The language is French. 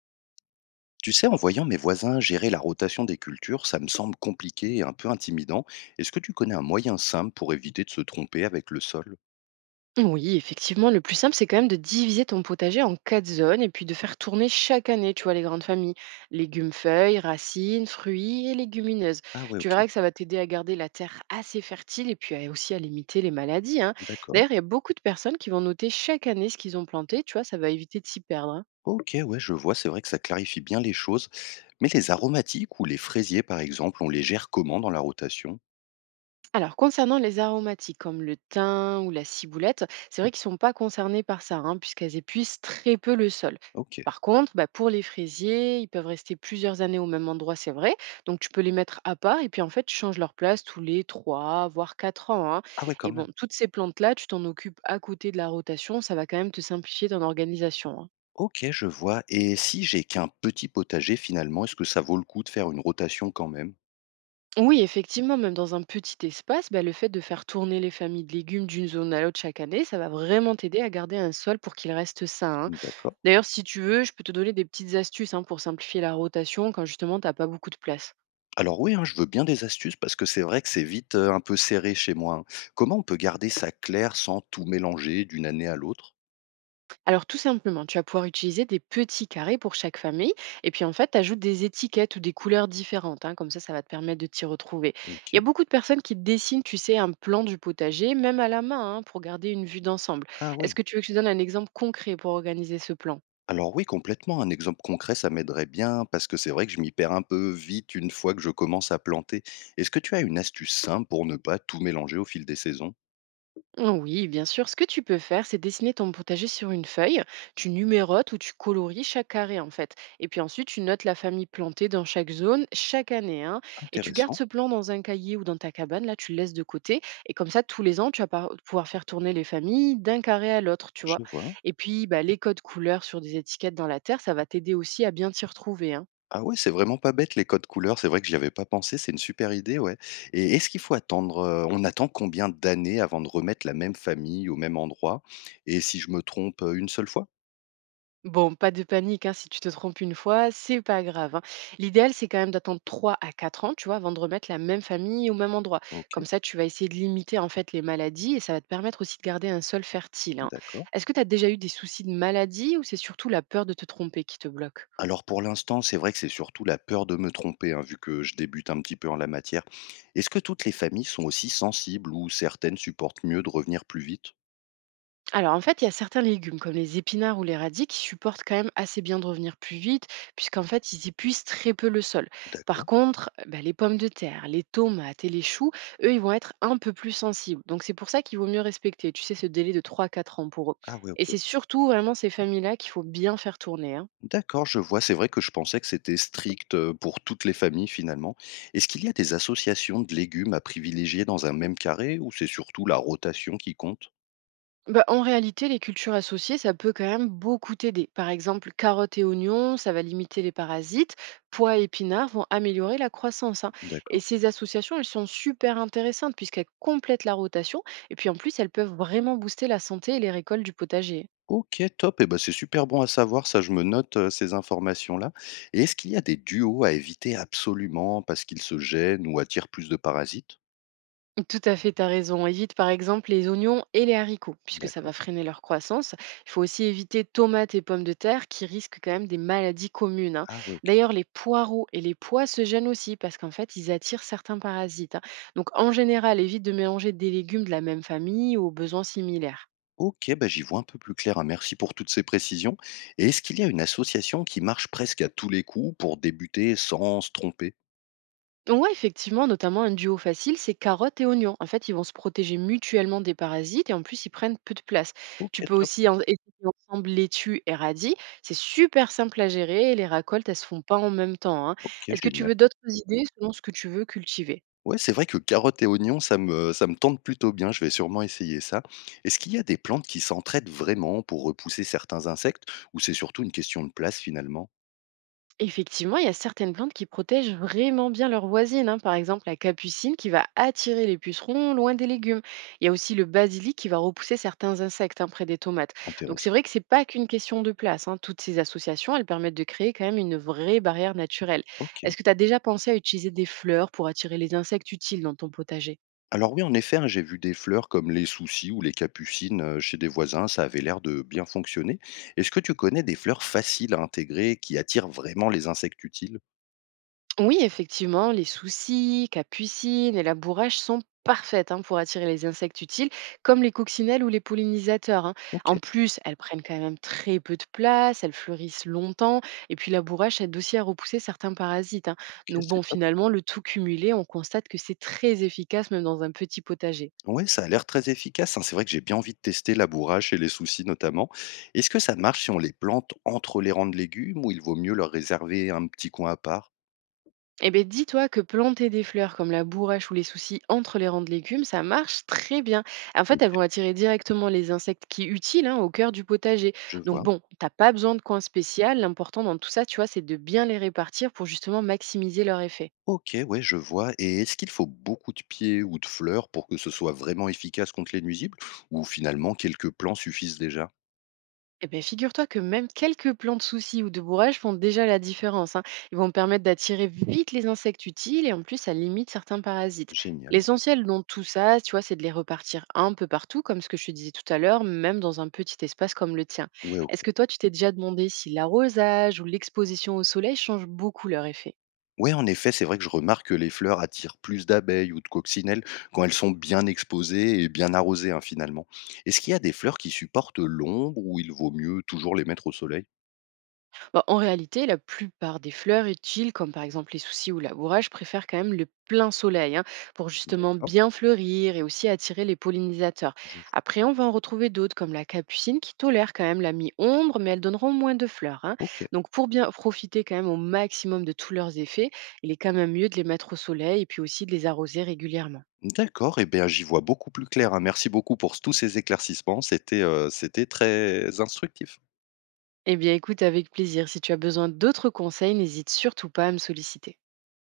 Tu sais, en voyant mes voisins gérer la rotation des cultures, ça me semble compliqué et un peu intimidant. Est-ce que tu connais un moyen simple pour éviter de se tromper avec le sol? Oui, effectivement, le plus simple, c'est quand même de diviser ton potager en quatre zones et puis de faire tourner chaque année, tu vois, les grandes familles, légumes, feuilles, racines, fruits et légumineuses. Ah ouais, Tu ok, verras que ça va t'aider à garder la terre assez fertile et puis aussi à limiter les maladies, hein. d'accord. D'ailleurs, il y a beaucoup de personnes qui vont noter chaque année ce qu'ils ont planté, tu vois, ça va éviter de s'y perdre, hein. Ok, ouais, je vois, c'est vrai que ça clarifie bien les choses. Mais les aromatiques ou les fraisiers, par exemple, on les gère comment dans la rotation? Alors, concernant les aromatiques comme le thym ou la ciboulette, c'est vrai qu'ils ne sont pas concernés par ça, hein, puisqu'elles épuisent très peu le sol. Ok. Par contre, bah, pour les fraisiers, ils peuvent rester plusieurs années au même endroit, c'est vrai. Donc, tu peux les mettre à part et puis en fait, tu changes leur place tous les 3 voire 4 ans, hein. Ah ouais, quand Et même. bon, toutes ces plantes-là, tu t'en occupes à côté de la rotation, ça va quand même te simplifier ton organisation, hein. Ok, je vois. Et si j'ai qu'un petit potager, finalement, est-ce que ça vaut le coup de faire une rotation quand même? Oui, effectivement, même dans un petit espace, bah, le fait de faire tourner les familles de légumes d'une zone à l'autre chaque année, ça va vraiment t'aider à garder un sol pour qu'il reste sain, hein. D'accord. D'ailleurs, si tu veux, je peux te donner des petites astuces, hein, pour simplifier la rotation quand justement tu n'as pas beaucoup de place. Alors oui, hein, je veux bien des astuces parce que c'est vrai que c'est vite, un peu serré chez moi, hein. Comment on peut garder ça clair sans tout mélanger d'une année à l'autre? Alors tout simplement, tu vas pouvoir utiliser des petits carrés pour chaque famille et puis en fait, tu ajoutes des étiquettes ou des couleurs différentes, hein, comme ça va te permettre de t'y retrouver. Il y OK. a beaucoup de personnes qui dessinent, tu sais, un plan du potager, même à la main, hein, pour garder une vue d'ensemble. Ah ouais. Est-ce que tu veux que je te donne un exemple concret pour organiser ce plan? Alors oui, complètement, un exemple concret, ça m'aiderait bien parce que c'est vrai que je m'y perds un peu vite une fois que je commence à planter. Est-ce que tu as une astuce simple pour ne pas tout mélanger au fil des saisons? Oh oui, bien sûr. Ce que tu peux faire, c'est dessiner ton potager sur une feuille. Tu numérotes ou tu colories chaque carré, en fait. Et puis ensuite, tu notes la famille plantée dans chaque zone chaque année, hein. Et tu gardes Intéressant. ce plan dans un cahier ou dans ta cabane. Là, tu le laisses de côté. Et comme ça, tous les ans, tu vas pouvoir faire tourner les familles d'un carré à l'autre, tu Je vois. vois. Et puis, bah, les codes couleurs sur des étiquettes dans la terre, ça va t'aider aussi à bien t'y retrouver, hein. Ah ouais, c'est vraiment pas bête les codes couleurs, c'est vrai que j'y avais pas pensé, c'est une super idée, ouais. Et est-ce qu'il faut attendre, on attend combien d'années avant de remettre la même famille au même endroit? Et si je me trompe une seule fois? Bon, pas de panique, hein, si tu te trompes une fois, c'est pas grave, hein. L'idéal, c'est quand même d'attendre 3 à 4 ans, tu vois, avant de remettre la même famille au même endroit. Ok, Comme ça, tu vas essayer de limiter en fait les maladies et ça va te permettre aussi de garder un sol fertile, hein. d'accord. Est-ce que tu as déjà eu des soucis de maladie ou c'est surtout la peur de te tromper qui te bloque? Alors pour l'instant, c'est vrai que c'est surtout la peur de me tromper, hein, vu que je débute un petit peu en la matière. Est-ce que toutes les familles sont aussi sensibles ou certaines supportent mieux de revenir plus vite? Alors en fait, il y a certains légumes comme les épinards ou les radis qui supportent quand même assez bien de revenir plus vite, puisqu'en fait, ils épuisent très peu le sol. Par D'accord. contre, bah, les pommes de terre, les tomates et les choux, eux, ils vont être un peu plus sensibles. Donc c'est pour ça qu'il vaut mieux respecter, tu sais, ce délai de 3 à 4 ans pour eux. Ah ouais, Et ok. c'est surtout vraiment ces familles-là qu'il faut bien faire tourner, hein. D'accord, je vois. C'est vrai que je pensais que c'était strict pour toutes les familles finalement. Est-ce qu'il y a des associations de légumes à privilégier dans un même carré ou c'est surtout la rotation qui compte? Bah, en réalité, les cultures associées, ça peut quand même beaucoup t'aider. Par exemple, carottes et oignons, ça va limiter les parasites. Pois et épinards vont améliorer la croissance, hein. Et D'accord. ces associations, elles sont super intéressantes puisqu'elles complètent la rotation. Et puis en plus, elles peuvent vraiment booster la santé et les récoltes du potager, hein. Ok, top. Et ben, c'est super bon à savoir. Ça, je me note ces informations-là. Et est-ce qu'il y a des duos à éviter absolument parce qu'ils se gênent ou attirent plus de parasites? Tout à fait, tu as raison. Évite par exemple les oignons et les haricots, puisque ça va D'accord. freiner leur croissance. Il faut aussi éviter tomates et pommes de terre qui risquent quand même des maladies communes, hein. Ah ouais, ok. D'ailleurs, les poireaux et les pois se gênent aussi parce qu'en fait, ils attirent certains parasites, hein. Donc en général, évite de mélanger des légumes de la même famille ou aux besoins similaires. Ok, bah, j'y vois un peu plus clair, hein. Merci pour toutes ces précisions. Et est-ce qu'il y a une association qui marche presque à tous les coups pour débuter sans se tromper? Ouais, effectivement, notamment un duo facile, c'est carottes et oignons. En fait, ils vont se protéger mutuellement des parasites et en plus, ils prennent peu de place. Ok, Tu peux top. aussi essayer ensemble laitue et radis. C'est super simple à gérer et les récoltes, elles se font pas en même temps, hein. OK, Est-ce que tu génial. veux d'autres idées selon ce que tu veux cultiver? Ouais, c'est vrai que carottes et oignons, ça me tente plutôt bien, je vais sûrement essayer ça. Est-ce qu'il y a des plantes qui s'entraident vraiment pour repousser certains insectes ou c'est surtout une question de place finalement? Effectivement, il y a certaines plantes qui protègent vraiment bien leurs voisines, hein. Par exemple, la capucine qui va attirer les pucerons loin des légumes. Il y a aussi le basilic qui va repousser certains insectes, hein, près des tomates. Donc c'est Intéressant. vrai que c'est pas qu'une question de place, hein. Toutes ces associations, elles permettent de créer quand même une vraie barrière naturelle. OK. Est-ce que tu as déjà pensé à utiliser des fleurs pour attirer les insectes utiles dans ton potager? Alors oui, en effet, hein, j'ai vu des fleurs comme les soucis ou les capucines chez des voisins, ça avait l'air de bien fonctionner. Est-ce que tu connais des fleurs faciles à intégrer qui attirent vraiment les insectes utiles? Oui, effectivement, les soucis, capucines et la bourrache sont parfaites, hein, pour attirer les insectes utiles, comme les coccinelles ou les pollinisateurs, hein. OK. En plus, elles prennent quand même très peu de place, elles fleurissent longtemps, et puis la bourrache aide aussi à repousser certains parasites, hein. OK, Donc c'est bon, top. finalement, le tout cumulé, on constate que c'est très efficace même dans un petit potager. Ouais, ça a l'air très efficace, hein. C'est vrai que j'ai bien envie de tester la bourrache et les soucis notamment. Est-ce que ça marche si on les plante entre les rangs de légumes ou il vaut mieux leur réserver un petit coin à part? Eh bien, dis-toi que planter des fleurs comme la bourrache ou les soucis entre les rangs de légumes, ça marche très bien. En fait, Ok, elles vont attirer directement les insectes qui utiles, hein, au cœur du potager. je Donc vois. bon, t'as pas besoin de coin spécial. L'important dans tout ça, tu vois, c'est de bien les répartir pour justement maximiser leur effet. Ok, ouais, je vois. Et est-ce qu'il faut beaucoup de pieds ou de fleurs pour que ce soit vraiment efficace contre les nuisibles ou finalement quelques plants suffisent déjà? Eh ben, figure-toi que même quelques plants de soucis ou de bourrage font déjà la différence, hein. Ils vont permettre d'attirer vite les insectes utiles et en plus, ça limite certains parasites. Génial. L'essentiel dans tout ça, tu vois, c'est de les repartir un peu partout, comme ce que je te disais tout à l'heure, même dans un petit espace comme le tien. Ouais, Est-ce ok. que toi, tu t'es déjà demandé si l'arrosage ou l'exposition au soleil change beaucoup leur effet? Ouais, en effet, c'est vrai que je remarque que les fleurs attirent plus d'abeilles ou de coccinelles quand elles sont bien exposées et bien arrosées, hein, finalement. Est-ce qu'il y a des fleurs qui supportent l'ombre ou il vaut mieux toujours les mettre au soleil? Bah, en réalité, la plupart des fleurs utiles, comme par exemple les soucis ou labourage, préfèrent quand même le plein soleil, hein, pour justement D'accord, bien fleurir et aussi attirer les pollinisateurs. je vois. Après, on va en retrouver d'autres comme la capucine qui tolère quand même la mi-ombre, mais elles donneront moins de fleurs, hein. Ok. Donc, pour bien profiter quand même au maximum de tous leurs effets, il est quand même mieux de les mettre au soleil et puis aussi de les arroser régulièrement. D'accord, eh bien j'y vois beaucoup plus clair, hein. Merci beaucoup pour tous ces éclaircissements. C'était très instructif. Eh bien, écoute, avec plaisir. Si tu as besoin d'autres conseils, n'hésite surtout pas à me solliciter.